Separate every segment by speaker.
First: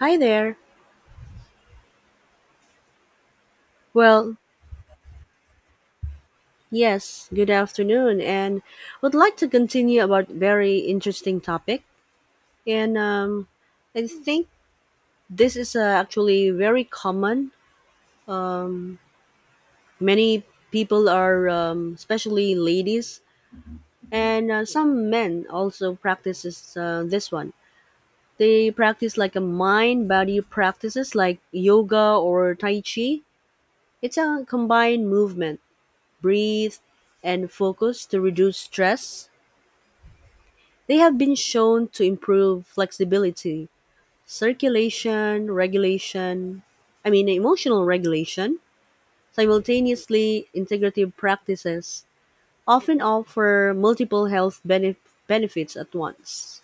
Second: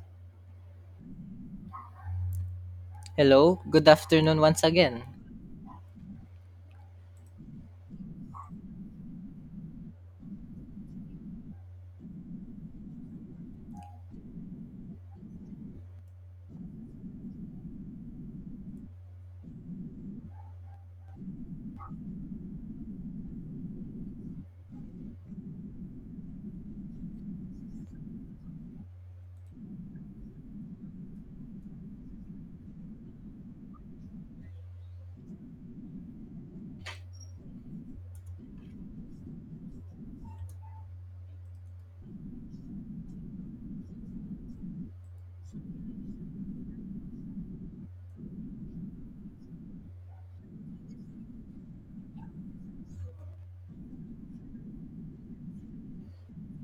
Speaker 1: Hi there.
Speaker 2: Hello, good
Speaker 1: Well,
Speaker 2: afternoon once again.
Speaker 1: yes, good afternoon, and would like to continue about very interesting topic. And I think this is actually very common. Um, Many people are, especially ladies, and some men also practices this one. They practice like a mind body practices like yoga or tai chi. It's a combined movement, breathe, and focus to reduce stress. They have been shown to improve flexibility, circulation, regulation, I mean emotional regulation. Simultaneously, integrative practices often offer multiple benefits at once.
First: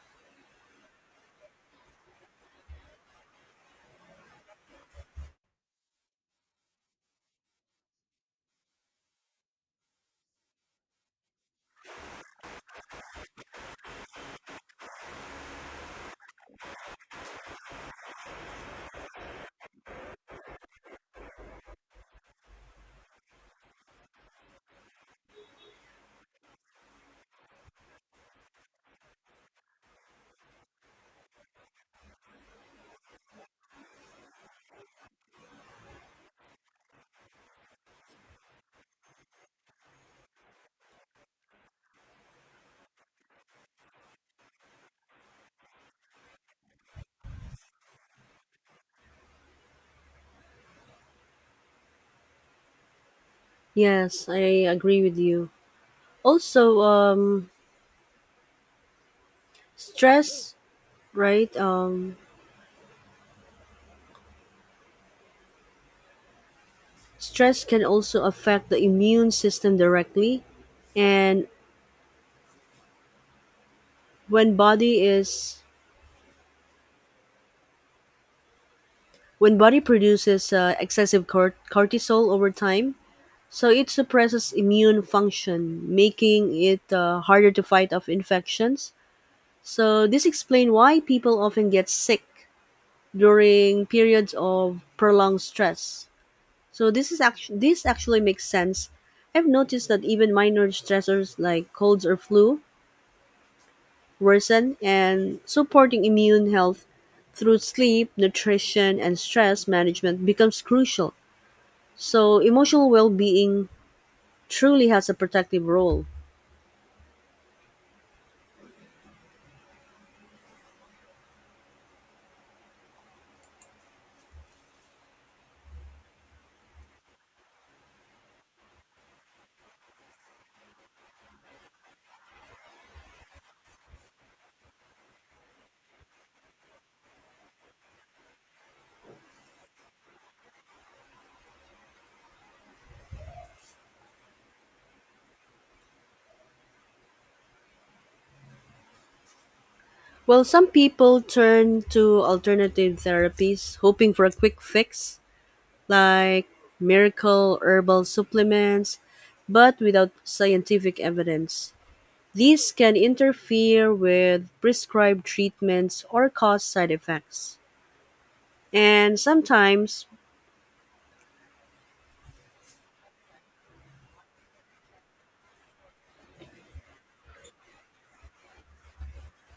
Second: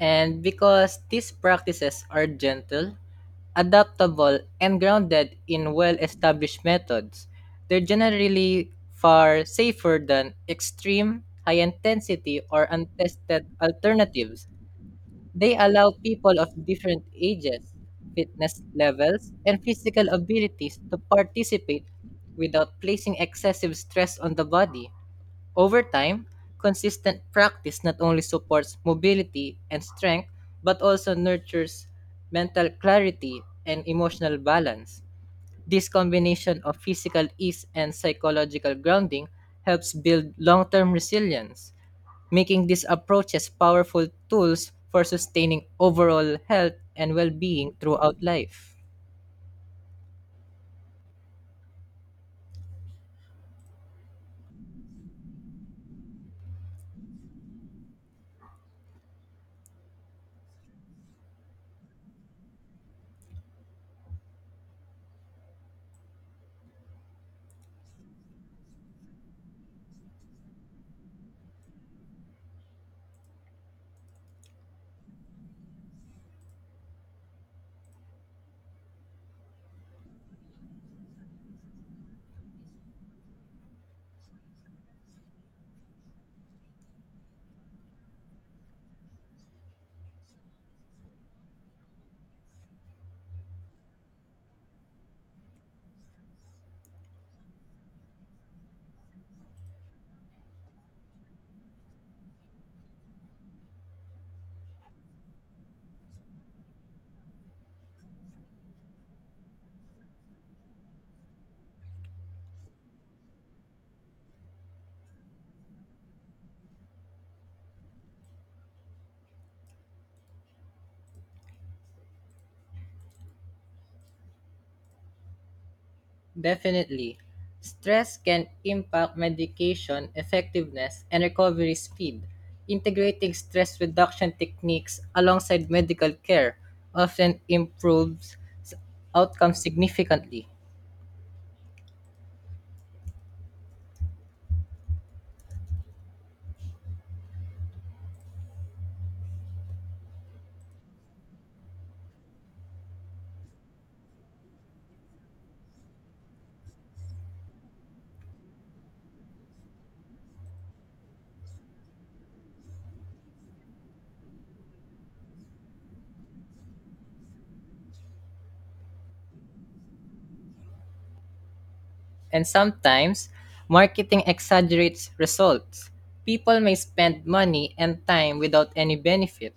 Speaker 2: And because these practices are gentle, adaptable, and grounded in well established methods, they're generally far safer than extreme, high intensity, or untested alternatives. They allow people of different ages, fitness levels, and physical abilities to participate without placing excessive stress on the body. Over time, consistent practice not only supports mobility and strength, but also nurtures mental clarity and emotional balance. This combination of physical ease and psychological grounding helps build long term resilience making these approaches powerful tools for sustaining overall health and well being throughout life.
Speaker 1: Yes, I agree with you. Also, stress, right? Stress can also affect the immune system directly, and when body is when body produces excessive cortisol over time, so it suppresses immune function, making it harder to fight off infections. So this explains why people often get sick during periods of prolonged stress. So this actually makes sense. I've noticed that even minor stressors like colds or flu worsen, and supporting immune health through sleep, nutrition, and stress management becomes crucial. So emotional well-being truly has a protective role.
Speaker 2: Definitely, stress can impact medication effectiveness and recovery speed. Integrating stress reduction techniques alongside medical care often improves outcomes significantly.
Speaker 1: While some people turn to alternative therapies hoping for a quick fix, like miracle herbal supplements, but without scientific evidence. These can interfere with prescribed treatments or cause side effects. And sometimes.
Speaker 2: And sometimes, marketing exaggerates results. People may spend money and time without any benefit,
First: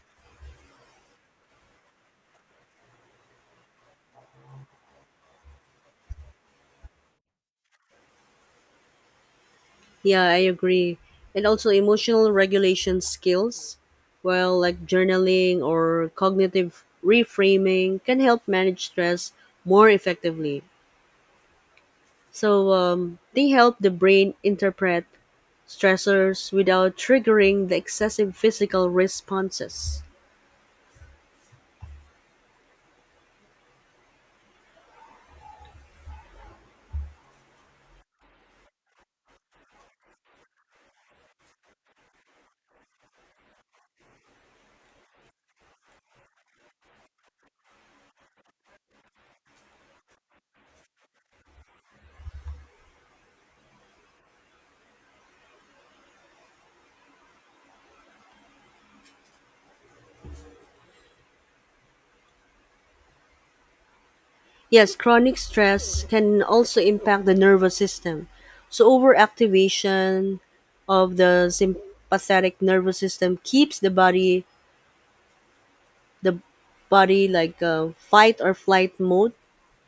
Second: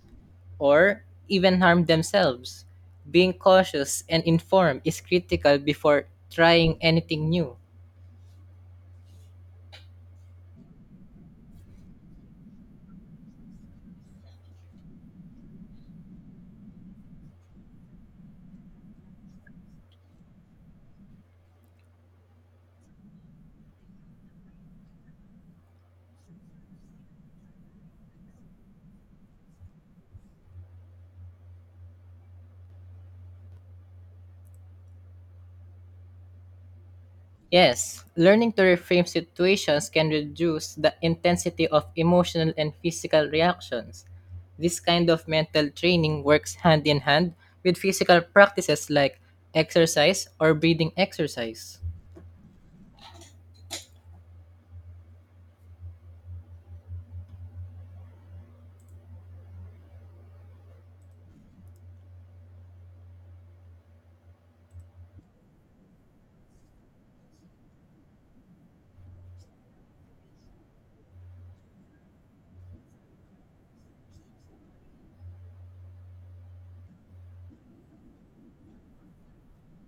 Speaker 2: or even harm themselves. Being cautious and informed is critical before trying anything new.
Speaker 1: Yeah, I agree. And also emotional regulation skills, well, like journaling or cognitive reframing, can help manage stress more effectively. So they help the brain interpret stressors without triggering the excessive physical responses.
Speaker 2: Yes, learning to reframe situations can reduce the intensity of emotional and physical reactions. This kind of mental training works hand in hand with physical practices like exercise or breathing exercise.
Speaker 1: Yes, chronic stress can also impact the nervous system. So overactivation of the sympathetic nervous system keeps the body like a fight or flight mode,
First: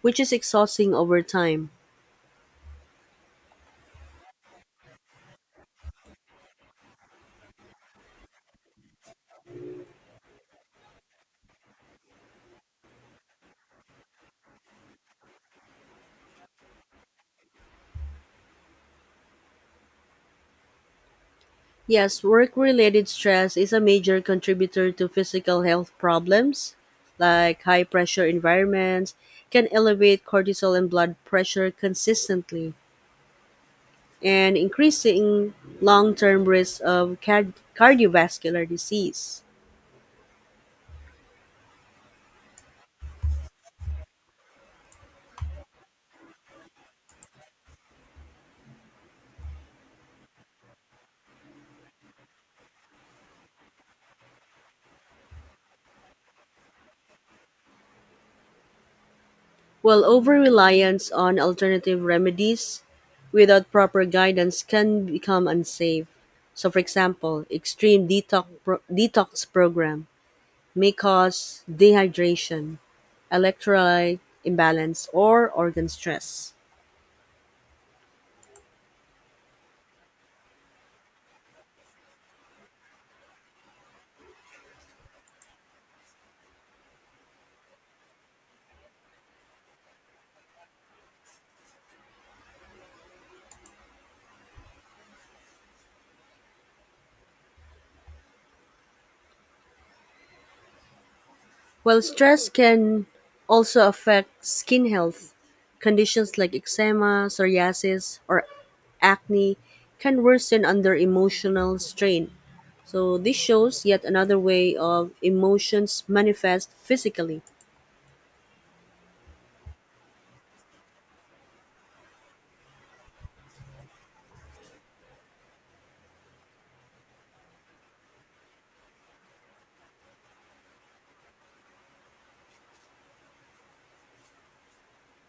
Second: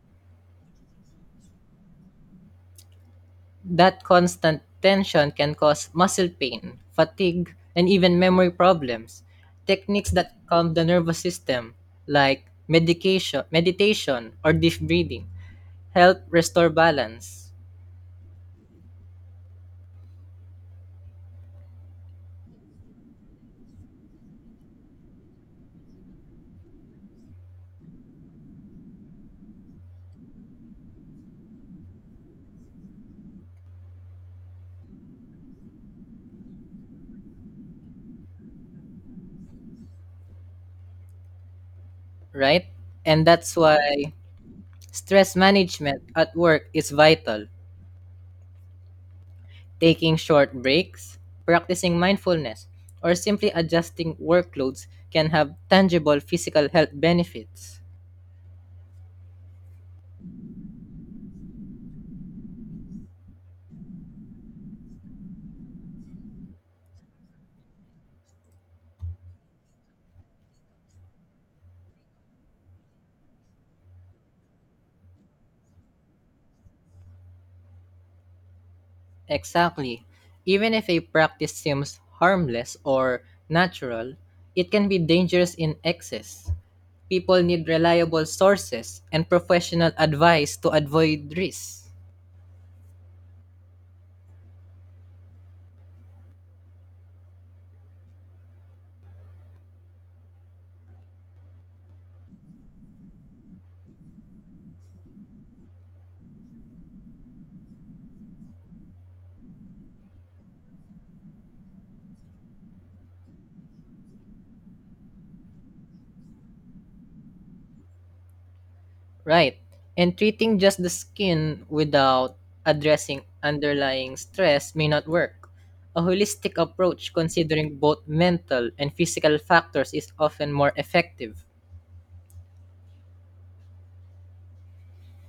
Speaker 1: which is exhausting over time.
Speaker 2: That constant tension can cause muscle pain, fatigue, and even memory problems. Techniques that calm the nervous system, like medication, meditation, or deep breathing, help restore balance,
Speaker 1: Yes, work related stress is a major contributor to physical health problems, like high pressure environments can elevate cortisol and blood pressure consistently, and increasing long term risk of cardiovascular disease.
Speaker 2: right? And that's why stress management at work is vital. Taking short breaks, practicing mindfulness, or simply adjusting workloads can have tangible physical health benefits.
Speaker 1: While over-reliance on alternative remedies without proper guidance can become unsafe. So, for example, extreme detox, detox program may cause dehydration, electrolyte imbalance, or organ stress.
Speaker 2: Exactly. Even if a practice seems harmless or natural, it can be dangerous in excess. People need reliable sources and professional advice to avoid risks.
Speaker 1: While stress can also affect skin health, conditions like eczema, psoriasis, or acne can worsen under emotional strain. So this shows yet another way of emotions manifest physically.
Speaker 2: Right. And treating just the skin without addressing underlying stress may not work. A holistic approach considering both mental and physical factors is often more effective.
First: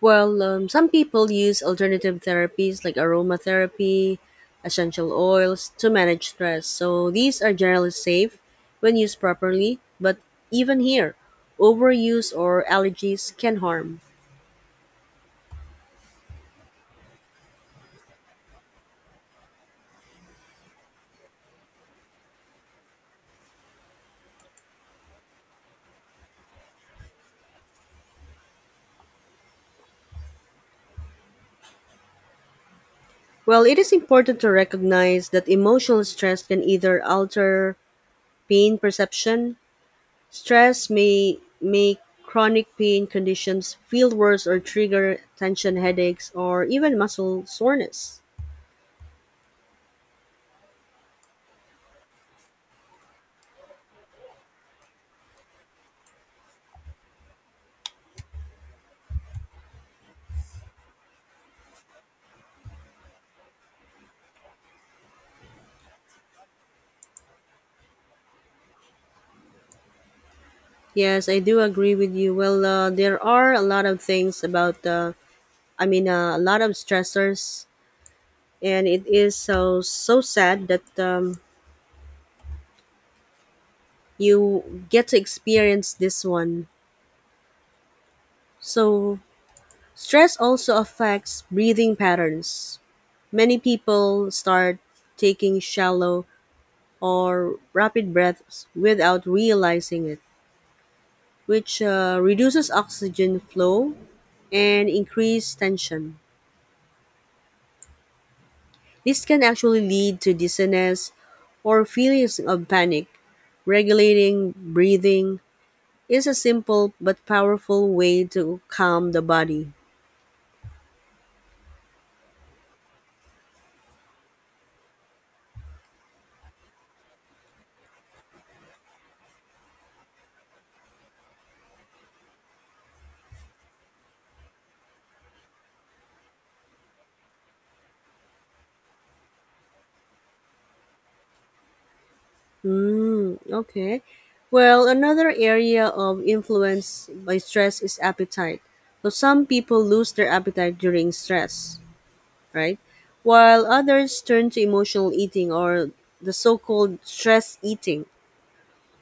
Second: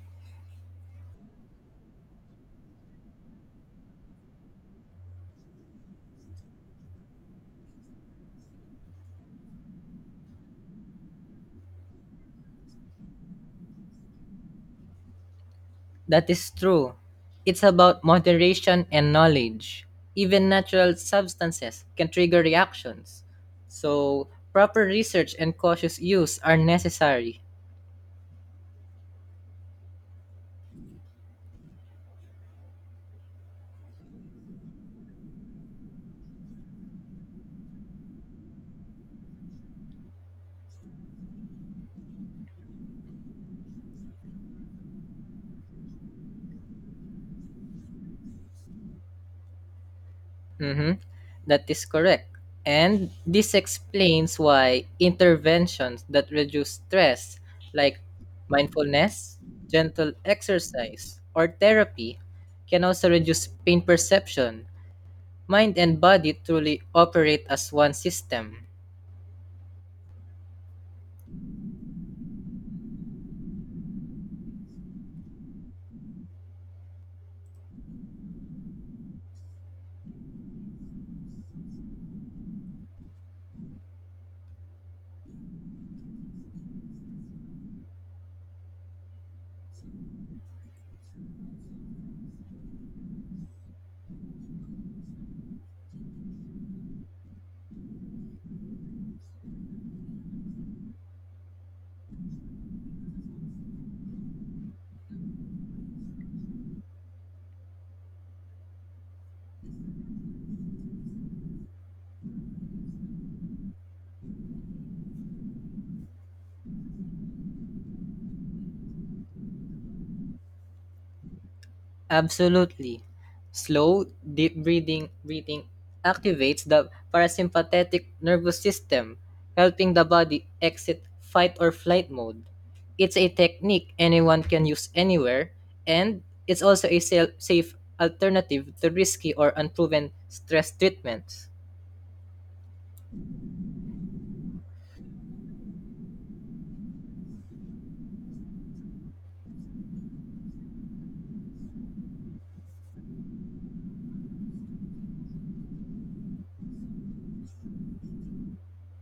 Speaker 1: Well, some people use alternative therapies like aromatherapy, essential oils to manage stress. So these are generally safe when used properly, but even here, overuse or allergies can harm.
Speaker 2: That is true. It's about moderation and knowledge. Even natural substances can trigger reactions. So, proper research and cautious use are necessary.
Speaker 1: Well, it is important to recognize that emotional stress can either alter pain perception. Stress may make chronic pain conditions feel worse or trigger tension headaches or even muscle soreness.
Speaker 2: Mhm. That is correct. And this explains why interventions that reduce stress, like mindfulness, gentle exercise, or therapy, can also reduce pain perception. Mind and body truly operate as one system.
Speaker 1: Yes, I do agree with you. Well, there are a lot of things about, a lot of stressors, and it is so so sad that you get to experience this one. So, stress also affects breathing patterns. Many people start taking shallow or rapid breaths without realizing it, which reduces oxygen flow and increased tension. This can actually lead to dizziness or feelings of panic. Regulating breathing is a simple but powerful way to calm the body.
Speaker 2: Absolutely. Slow, deep breathing activates the parasympathetic nervous system, helping the body exit fight or flight mode. It's a technique anyone can use anywhere, and it's also a safe alternative to risky or unproven stress treatments.
Speaker 1: Mm, okay. Well, another area of influence by stress is appetite. So some people lose their appetite during stress, right? While others turn to emotional eating or the so called stress eating.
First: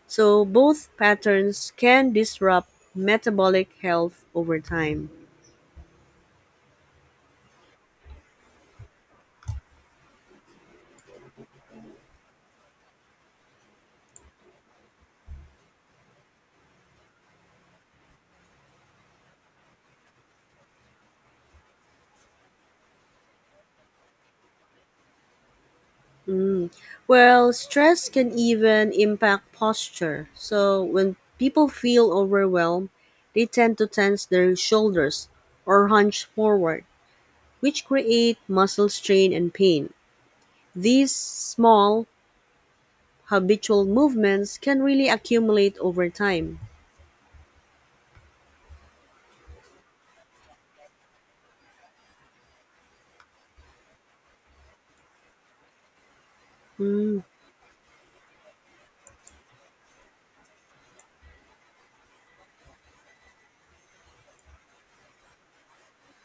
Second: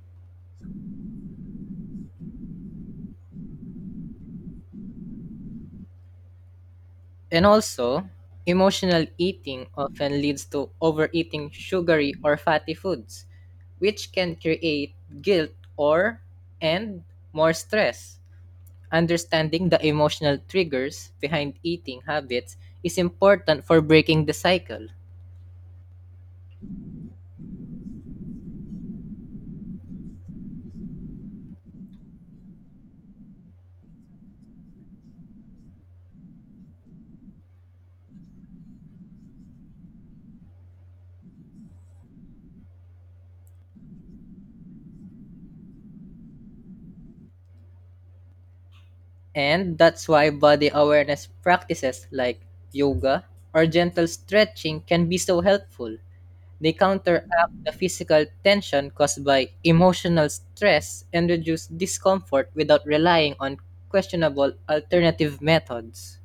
Speaker 1: So both patterns can disrupt metabolic health over time.
Speaker 2: And also, emotional eating often leads to overeating sugary or fatty foods, which can create guilt or and more stress. Understanding the emotional triggers behind eating habits is important for breaking the cycle.
Speaker 1: Well, stress can even impact posture. So when people feel overwhelmed, they tend to tense their shoulders or hunch forward, which create muscle strain and pain. These small habitual movements can really accumulate over time.
Speaker 2: And that's why body awareness practices like yoga or gentle stretching can be so helpful. They
Speaker 1: Hmm.
Speaker 2: counteract the physical tension caused by emotional stress and reduce discomfort without relying on questionable alternative methods.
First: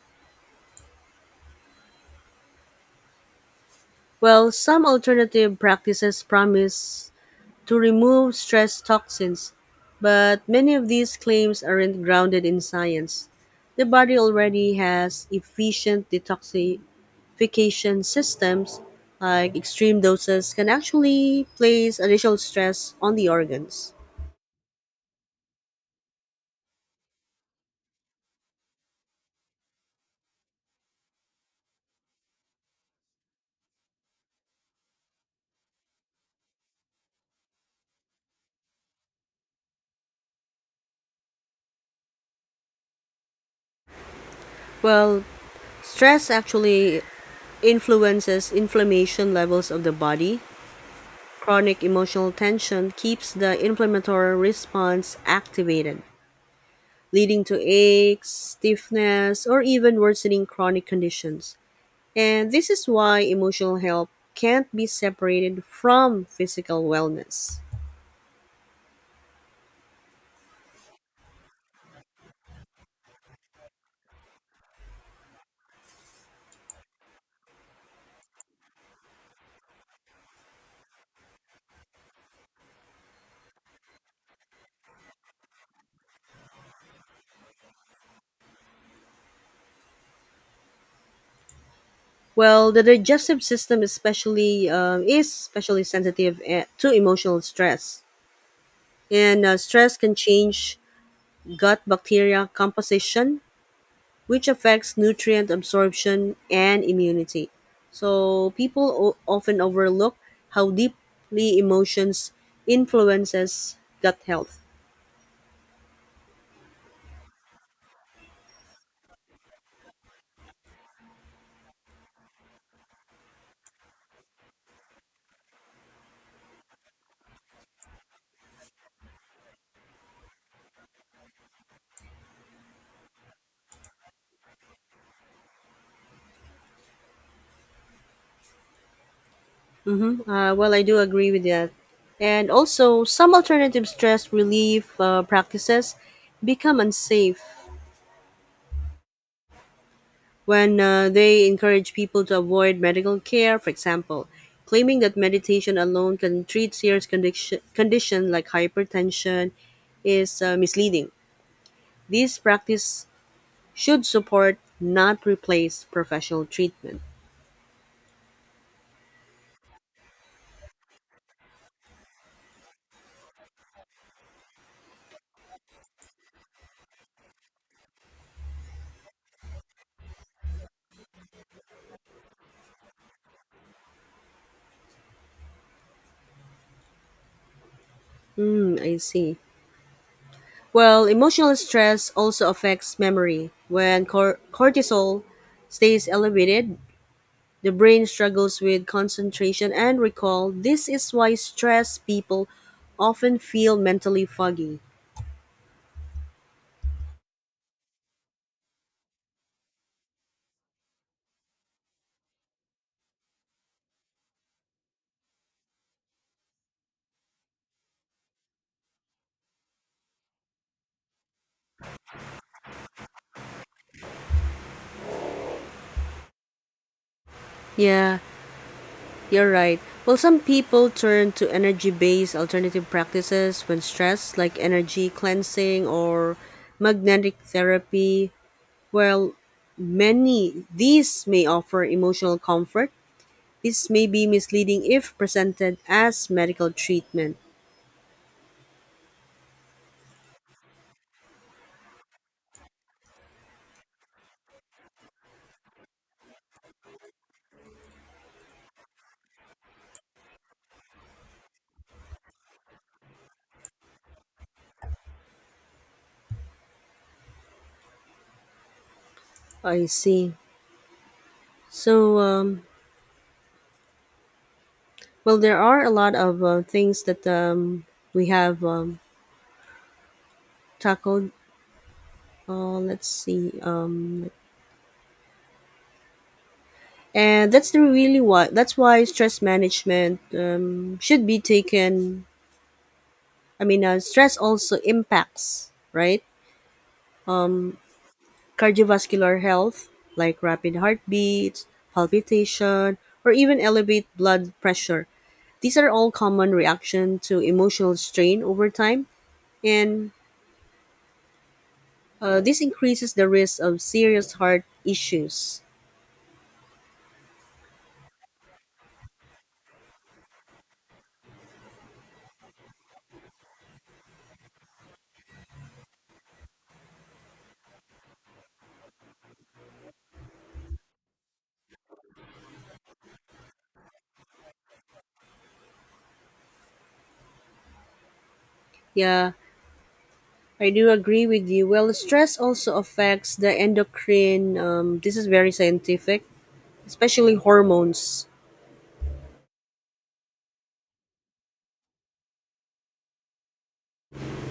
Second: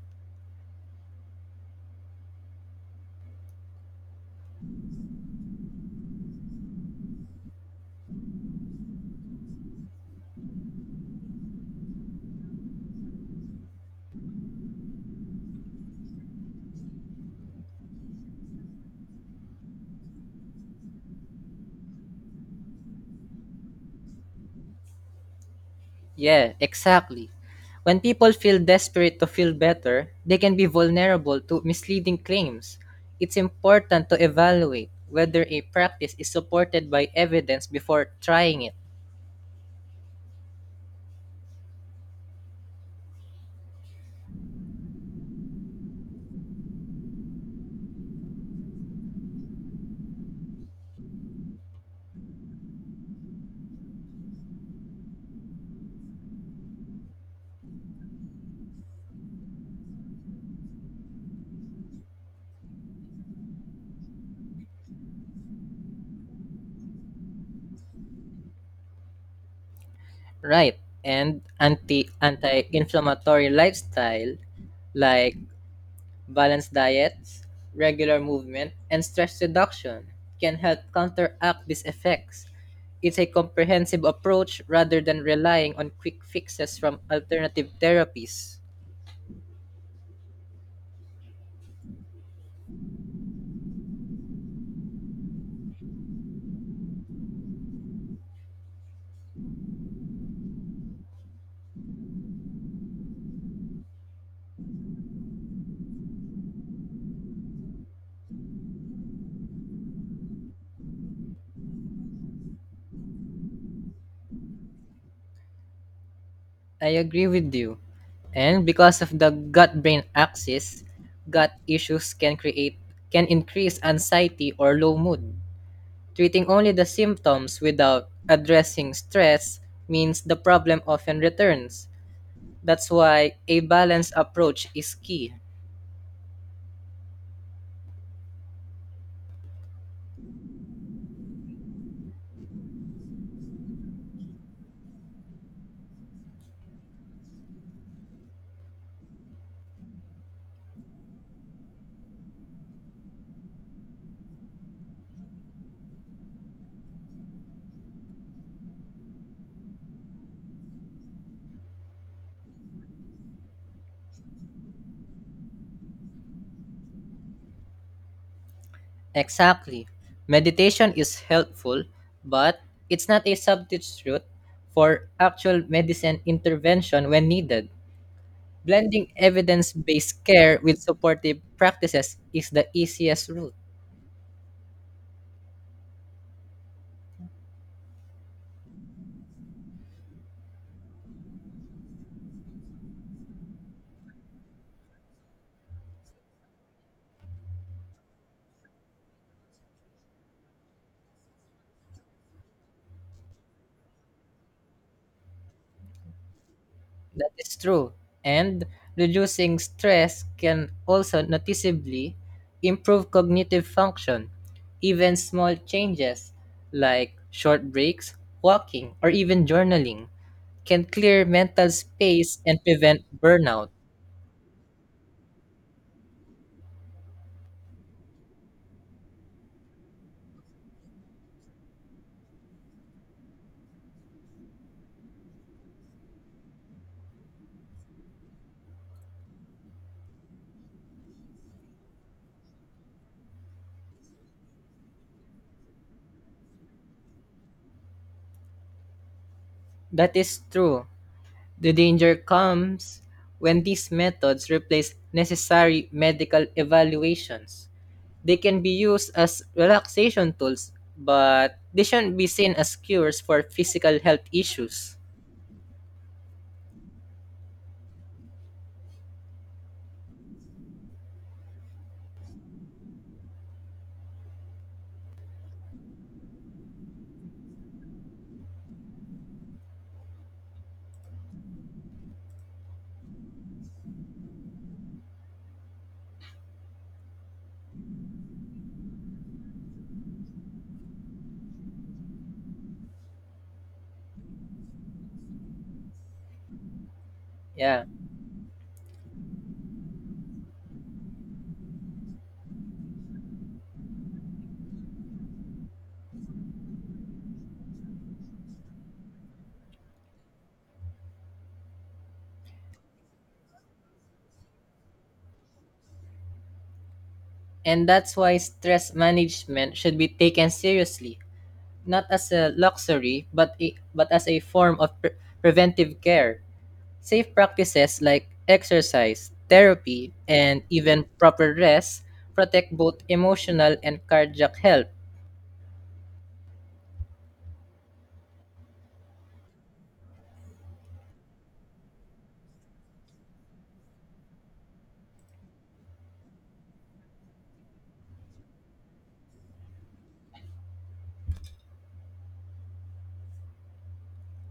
Speaker 1: Well, some alternative practices promise to remove stress toxins, but many of these claims aren't grounded in science. The body already has efficient detoxification systems, like extreme doses can actually place additional stress on the organs.
Speaker 2: Yeah, exactly. When people feel desperate to feel better, they can be vulnerable to misleading claims. It's important to evaluate whether a practice is supported by evidence before trying it.
Speaker 1: Well, stress actually influences inflammation levels of the body. Chronic emotional tension keeps the inflammatory response activated, leading to aches, stiffness, or even worsening chronic conditions. And this is why emotional health can't be separated from physical wellness.
Speaker 2: Right. And anti inflammatory lifestyle like balanced diets, regular movement, and stress reduction can help counteract these effects. It's a comprehensive approach rather than relying on quick fixes from alternative therapies.
Speaker 1: Well, the digestive system especially sensitive, eh, to emotional stress, and stress can change gut bacteria composition, which affects nutrient absorption and immunity. So people often overlook how deeply emotions influences gut health.
Speaker 2: I agree with you. And because of the gut-brain axis, gut issues can create can increase anxiety or low mood. Treating only the symptoms without addressing stress means the problem often returns. That's why a balanced approach is key.
Speaker 1: Mm-hmm. Well, I do agree with that. And also, some alternative stress relief practices become unsafe when they encourage people to avoid medical care, for example, claiming that meditation alone can treat condition like hypertension is misleading. This practice should support, not replace, professional treatment.
Speaker 2: Exactly. Meditation is helpful, but it's not a substitute for actual medicine intervention when needed. Blending evidence based care with supportive practices is the easiest route.
Speaker 1: Hmm, I see. Well, emotional stress also affects memory. When cortisol stays elevated, the brain struggles with concentration and recall. This is why stressed people often feel mentally foggy.
Speaker 2: That is true. And reducing stress can also noticeably improve cognitive function. Even small changes like short breaks, walking, or even journaling can clear mental space and prevent burnout.
Speaker 1: Yeah, you're right. Well, some people turn to energy based alternative practices when stressed, like energy cleansing or magnetic therapy. While many these may offer emotional comfort, this may be misleading if presented as medical treatment.
Speaker 2: That is true. The danger comes when these methods replace necessary medical evaluations. They can be used as relaxation tools, but they shouldn't be seen as cures for physical health issues.
Speaker 1: I see. So, well, there are a lot of things that we have tackled. Let's see. And that's the really why. That's why stress management should be taken. Stress also impacts, right?
Speaker 2: Yeah.
Speaker 1: Cardiovascular health, like rapid heartbeats, palpitation, or even elevated blood pressure. These are all common reaction to emotional strain over time, and this increases the risk of serious heart issues.
Speaker 2: And that's why stress management should be taken seriously, not as a luxury, but as a form of preventive care. Safe practices like exercise, therapy, and even proper rest protect both emotional and cardiac health.
Speaker 1: Yeah, I do agree with you. Well, stress also affects the endocrine. This is very scientific, especially hormones.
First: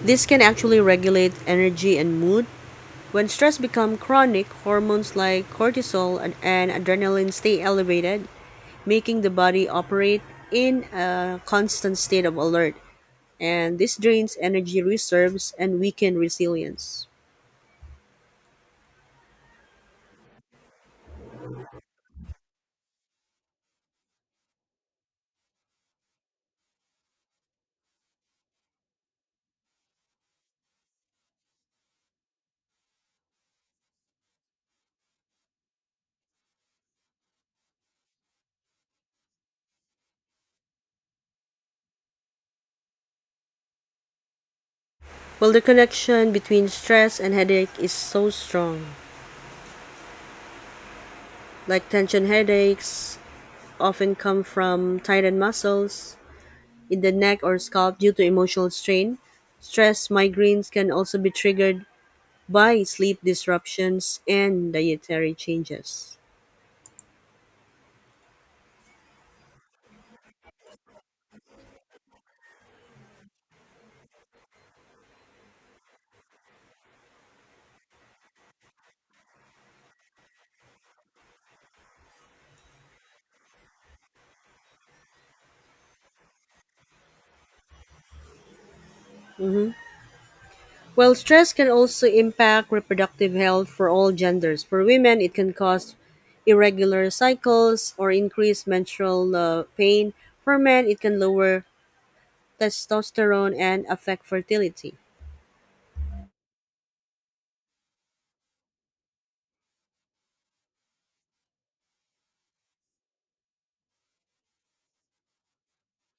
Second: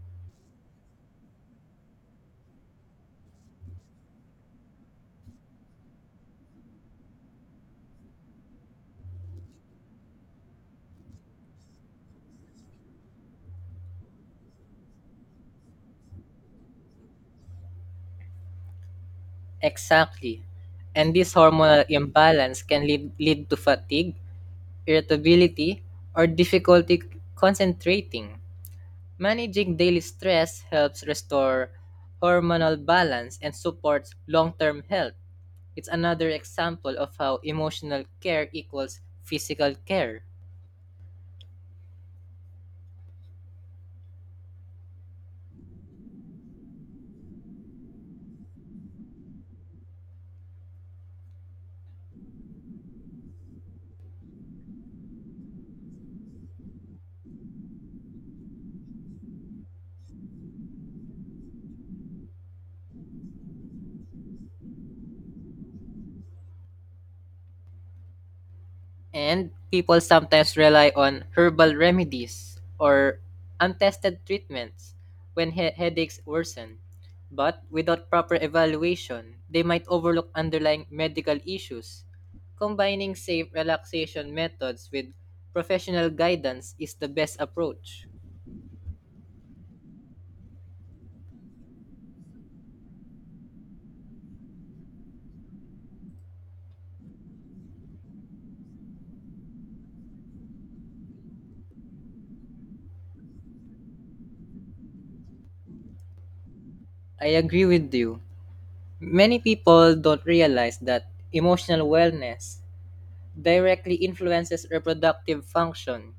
Speaker 1: This can actually regulate energy and mood. When stress becomes chronic, hormones like cortisol and adrenaline stay elevated, making the body operate in a constant state of alert. And this drains energy reserves and weakens resilience.
Speaker 2: Exactly. And this hormonal imbalance can lead to fatigue, irritability, or difficulty concentrating. Managing daily stress helps restore hormonal balance and supports long term health. It's another example of how emotional care equals physical care.
Speaker 1: Well, the connection between stress and headache is so strong. Like tension headaches often come from tightened muscles in the neck or scalp due to emotional strain. Stress migraines can also be triggered by sleep disruptions and dietary changes.
Speaker 2: And people sometimes rely on herbal remedies or untested treatments when headaches worsen. But without proper evaluation, they might overlook underlying medical issues. Combining safe relaxation methods with professional guidance is the best approach.
Speaker 1: Mhm. Well, stress can also impact reproductive health for all genders. For women, it can cause irregular cycles or increased menstrual pain. For men, it can lower testosterone and affect fertility.
Speaker 2: I agree with you. Many people don't realize that emotional wellness directly influences reproductive function.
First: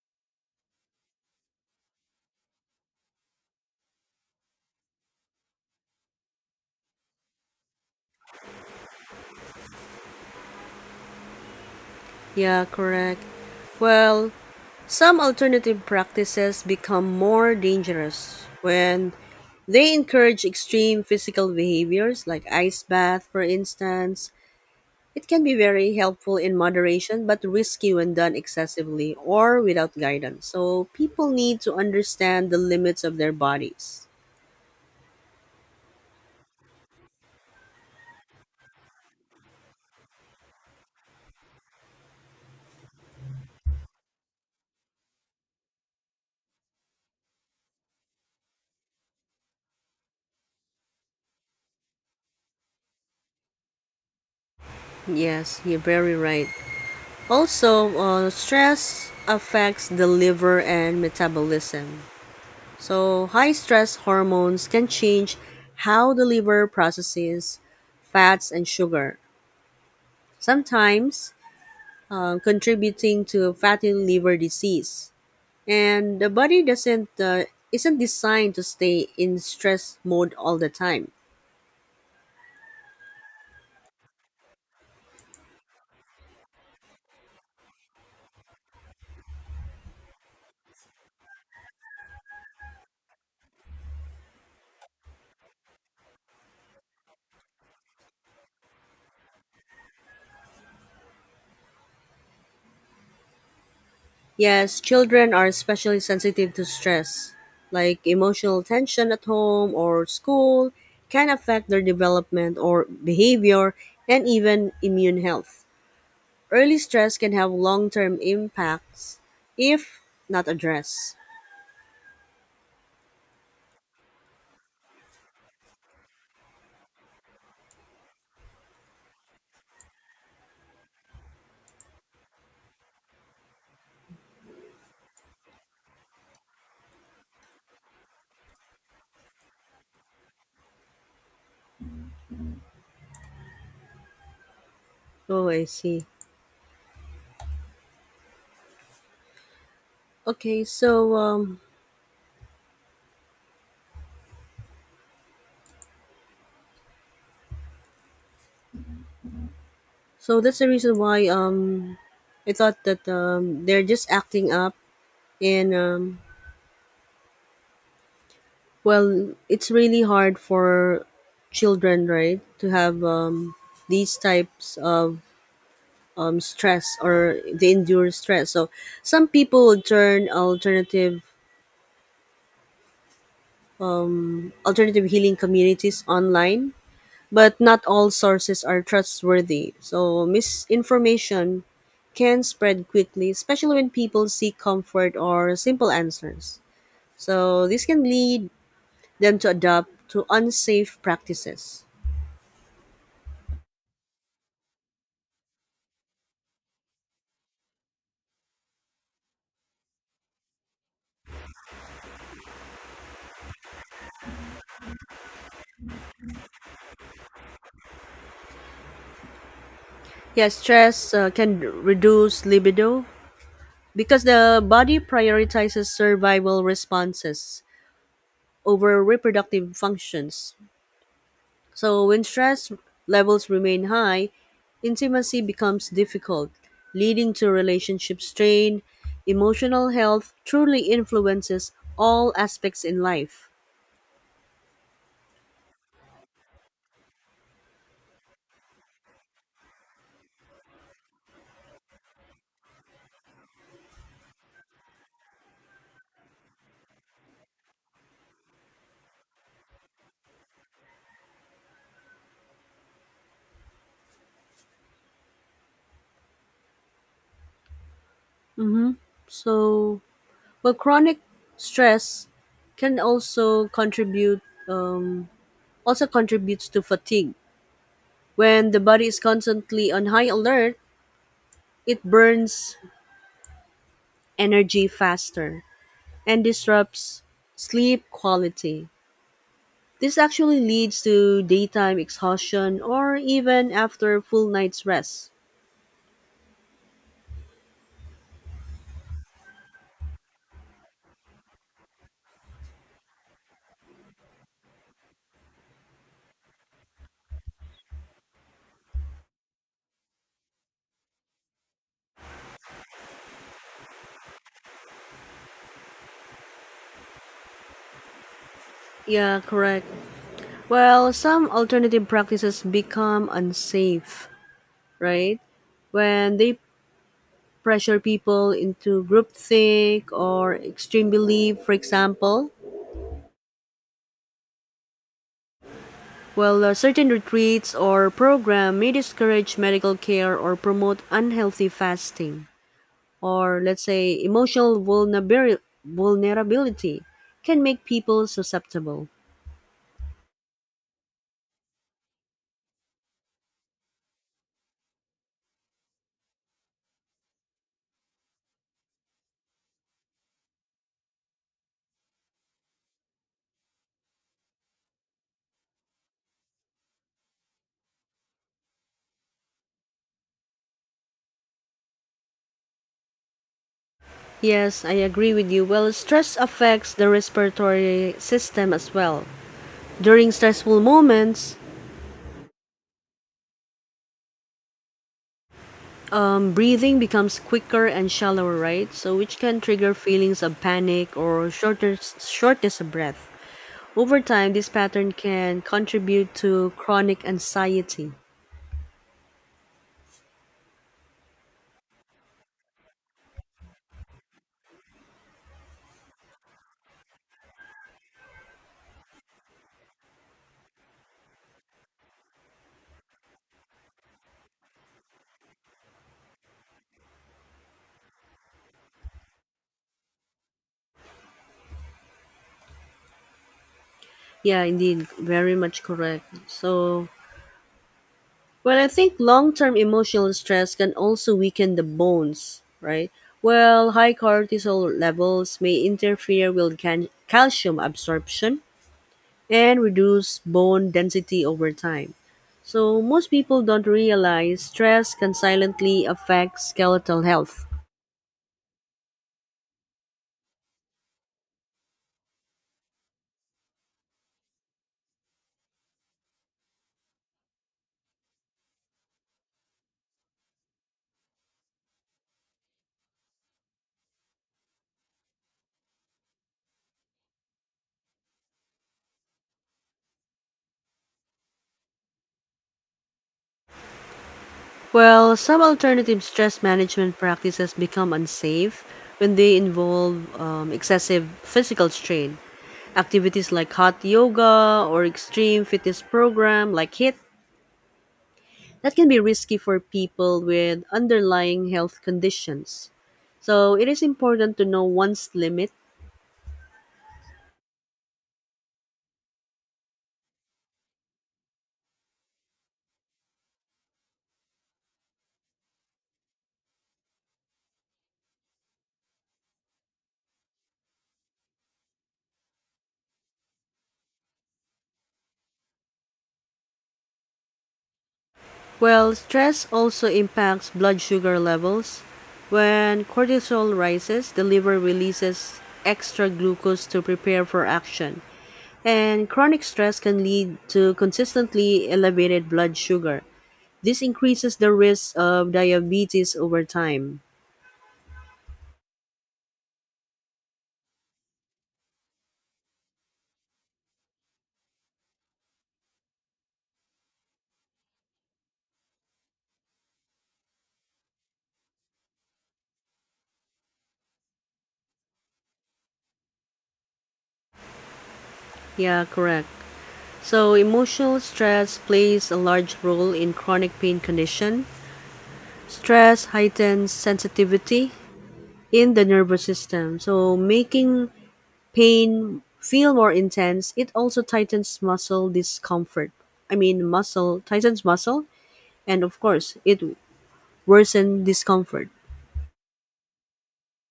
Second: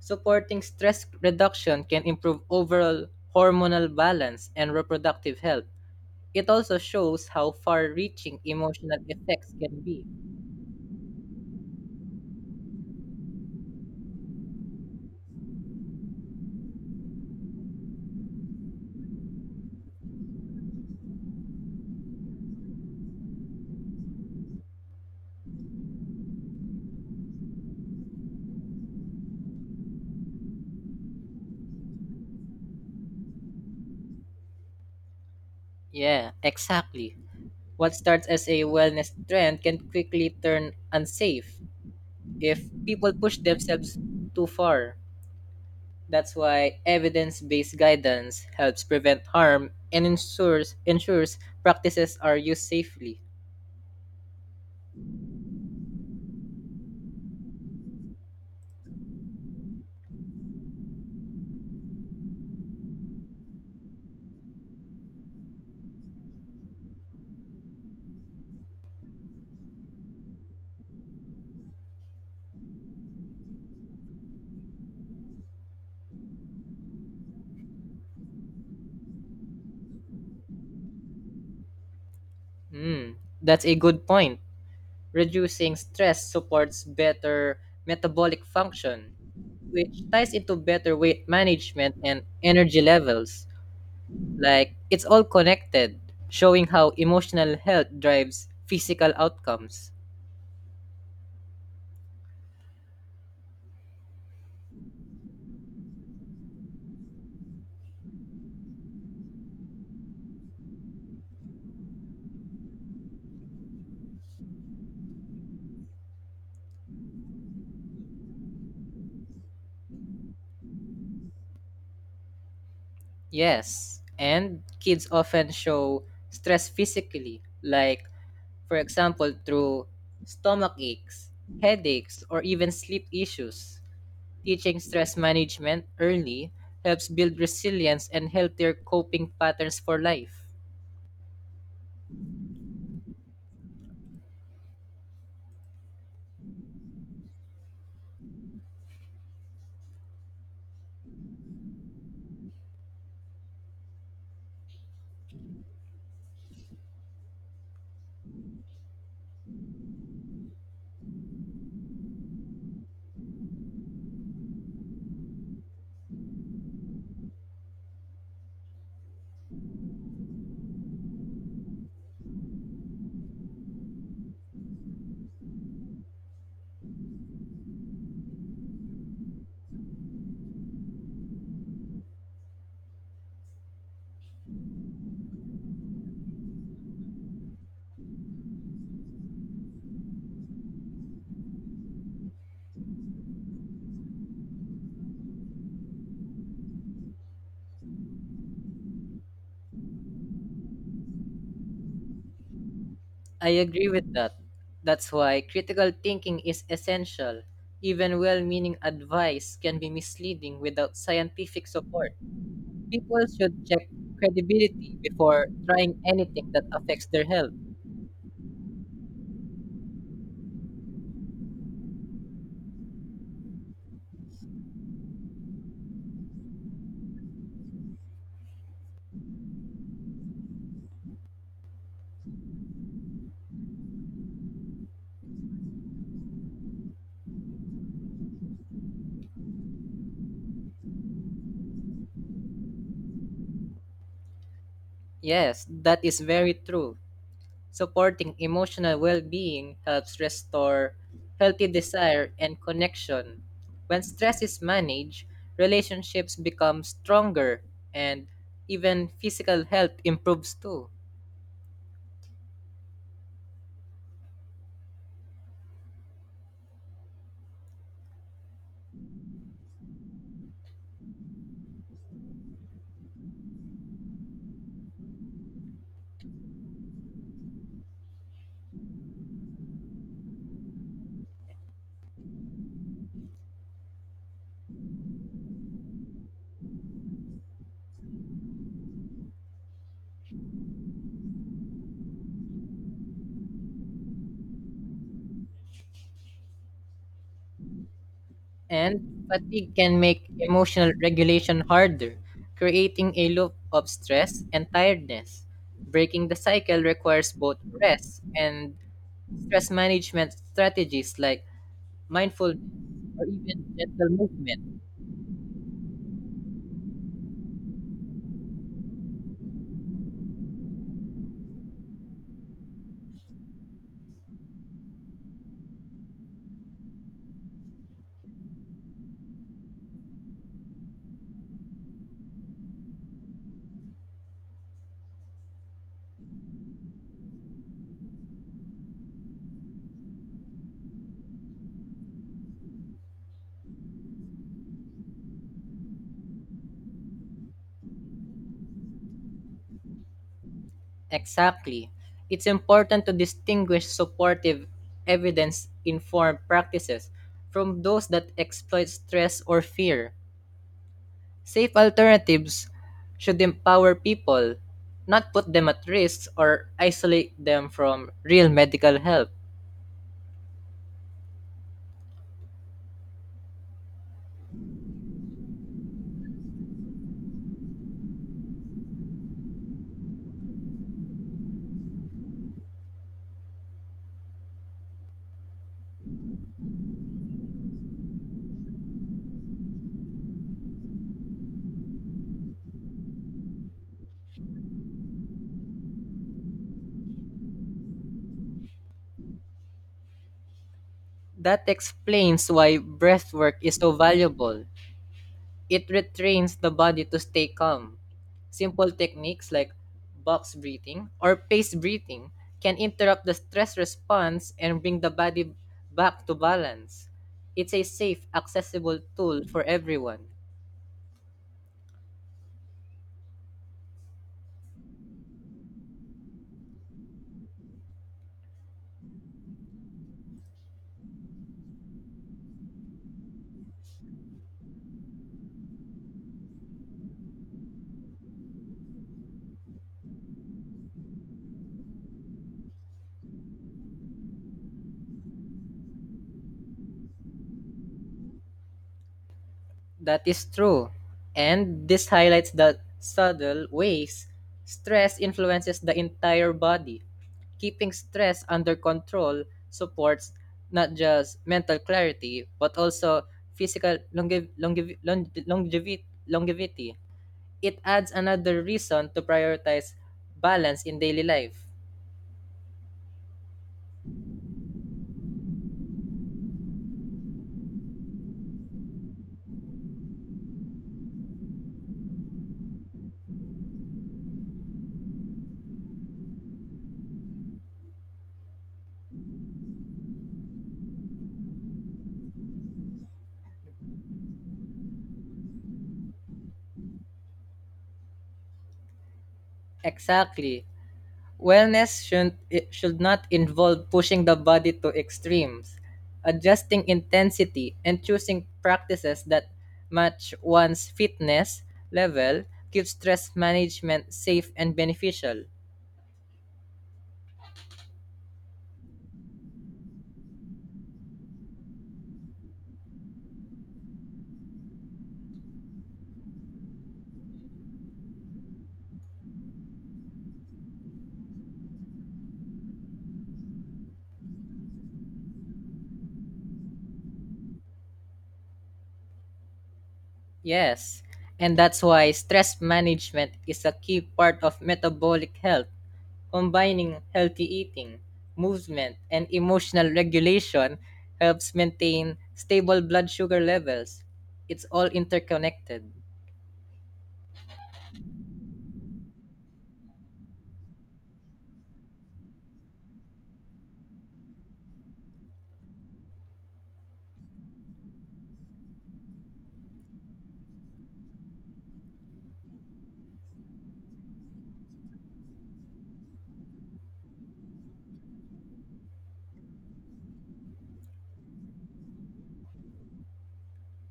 Speaker 2: Supporting stress reduction can improve overall hormonal balance and reproductive health. It also shows how far reaching emotional effects can be.
Speaker 1: Yeah, correct. Well, some alternative practices become more dangerous when they encourage extreme physical behaviors like ice bath, for instance. It can be very helpful in moderation but risky when done excessively or without guidance. So people need to understand the limits of their bodies.
Speaker 2: Yeah, exactly. What starts as a wellness trend can quickly turn unsafe if people push themselves too far. That's why evidence based guidance helps prevent harm and ensures practices are used safely.
Speaker 1: Yes, you're very right. Also, stress affects the liver and metabolism. So, high stress hormones can change how the liver processes fats and sugar, sometimes contributing to fatty liver disease. And the body doesn't isn't designed to stay in stress mode all the time.
Speaker 2: Hmm, that's a good point. Reducing stress supports better metabolic function, which ties into better weight management and energy levels. Like, it's all connected, showing how emotional health drives physical outcomes.
Speaker 1: Yes, children are especially sensitive to stress, like emotional tension at home or school can affect their development or behavior and even immune health. Early stress can have long term impacts if not addressed.
Speaker 2: Yes, and kids often show stress physically, like, for example, through stomach aches, headaches, or even sleep issues. Teaching stress management early helps build resilience and healthier coping patterns for life.
Speaker 1: Oh, I see. Okay, so so that's the reason why I thought that they're just acting up, and well, it's really hard for children, right, to have these types of stress, or they endure stress. So some people turn alternative, alternative healing communities online. But not all sources are trustworthy, so misinformation can spread quickly, especially when people seek comfort or simple answers. So, this can lead them to adopt to unsafe practices.
Speaker 2: I agree with that. That's why critical thinking is essential. Even well meaning advice can be misleading without scientific support. People should check credibility before trying anything that affects their health.
Speaker 1: Yes, stress can reduce libido because the body prioritizes survival responses over reproductive functions. So, when stress levels remain high, intimacy becomes difficult, leading to relationship strain. Emotional health truly influences all aspects in life.
Speaker 2: Yes, that is very true. Supporting emotional well being helps restore healthy desire and connection. When stress is managed, relationships become stronger and even physical health improves too.
Speaker 1: So, but chronic stress can also contribute um, also contributes to fatigue. When the body is constantly on high alert, it burns energy faster and disrupts sleep quality. This actually leads to daytime exhaustion or even after full night's rest.
Speaker 2: And fatigue can make emotional regulation harder, creating a loop of stress and tiredness. Breaking the cycle requires both rest and stress management strategies like mindfulness or even gentle movement.
Speaker 1: Yeah, correct. Well, some alternative practices become unsafe, right? When they pressure people into groupthink or extreme belief, for example. Well, certain retreats or program may discourage medical care or promote unhealthy fasting. Or let's say emotional vulnerability can make people susceptible.
Speaker 2: Exactly. It's important to distinguish supportive, evidence informed practices from those that exploit stress or fear. Safe alternatives should empower people, not put them at risk or isolate them from real medical help.
Speaker 1: Yes, I agree with you. Well, stress affects the respiratory system as well. During stressful moments, breathing becomes quicker and shallower, right? So, which can trigger feelings of panic or shortness of breath. Over time, this pattern can contribute to chronic anxiety.
Speaker 2: That explains why breathwork is so valuable. It retrains the body to stay calm. Simple techniques like box breathing or pace breathing can interrupt the stress response and bring the body back to balance. It's a safe, accessible tool for everyone.
Speaker 1: Yeah, indeed, very much correct. So, but I think long term emotional stress can also weaken the bones, right? Well, high cortisol levels may interfere with calcium absorption and reduce bone density over time. So, most people don't realize stress can silently affect skeletal health.
Speaker 2: That is true. And this highlights the subtle ways stress influences the entire body. Keeping stress under control supports not just mental clarity, but also physical longevity. It adds another reason to prioritize balance in daily life.
Speaker 1: Well, some alternative stress management practices become unsafe when they involve excessive physical strain. Activities like hot yoga or extreme fitness program like HIIT that can be risky for people with underlying health conditions. So it is important to know one's limit.
Speaker 2: Exactly. Wellness should it should not involve pushing the body to extremes, adjusting intensity, and choosing practices that match one's fitness level keeps stress management safe and beneficial.
Speaker 1: Well, stress also impacts blood sugar levels. When cortisol rises, the liver releases extra glucose to prepare for action. And chronic stress can lead to consistently elevated blood sugar. This increases the risk of diabetes over time.
Speaker 2: Yes, and that's why stress management is a key part of metabolic health. Combining healthy eating, movement, and emotional regulation helps maintain stable blood sugar levels. It's all interconnected.
Speaker 1: Yeah, correct. So, emotional stress plays a large role in chronic pain condition. Stress heightens sensitivity in the nervous system. So making pain feel more intense, it also tightens muscle discomfort. I mean muscle Tightens muscle and of course it worsens discomfort.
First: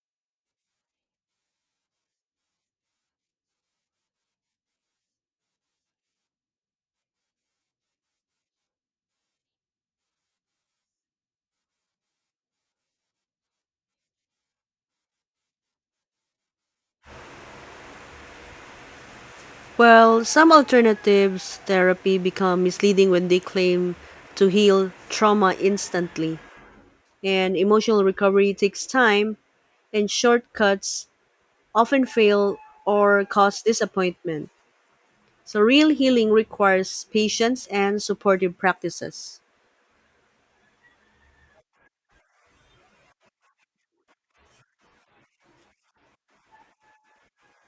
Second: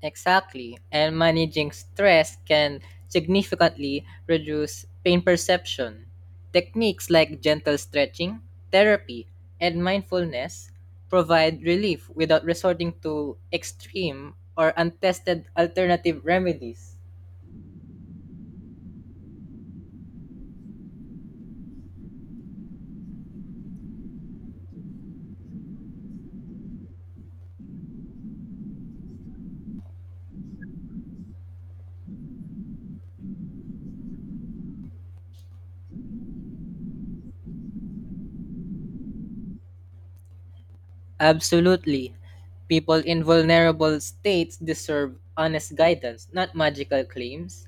Speaker 2: Exactly. And managing stress can significantly reduce pain perception. Techniques like gentle stretching, therapy, and mindfulness provide relief without resorting to extreme or untested alternative remedies.
Speaker 1: Well, some alternatives therapy become misleading when they claim to heal trauma instantly. And emotional recovery takes time, and shortcuts often fail or cause disappointment. So real healing requires patience and supportive practices.
Speaker 2: Absolutely. People in vulnerable states deserve honest guidance, not magical claims.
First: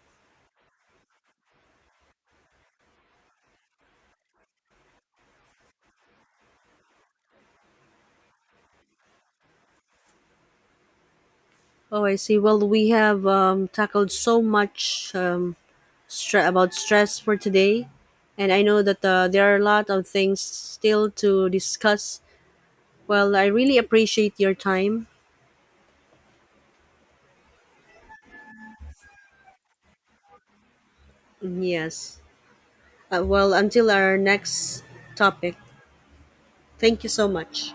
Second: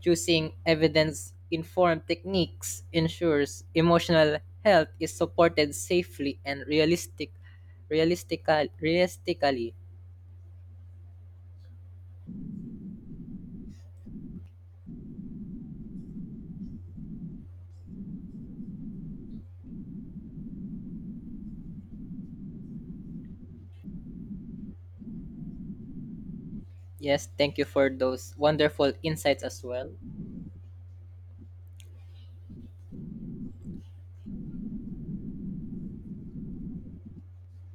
Speaker 2: Choosing evidence informed techniques ensures emotional health is supported safely and realistic realistically.
Speaker 1: Oh, I see. Well, we have tackled so much, about stress for today, and I know that there are a lot of things still to discuss. Well, I really appreciate your time.
Speaker 2: Yes, thank you for those wonderful insights as well.
Speaker 1: Yes. Well, until our next topic, thank you so much.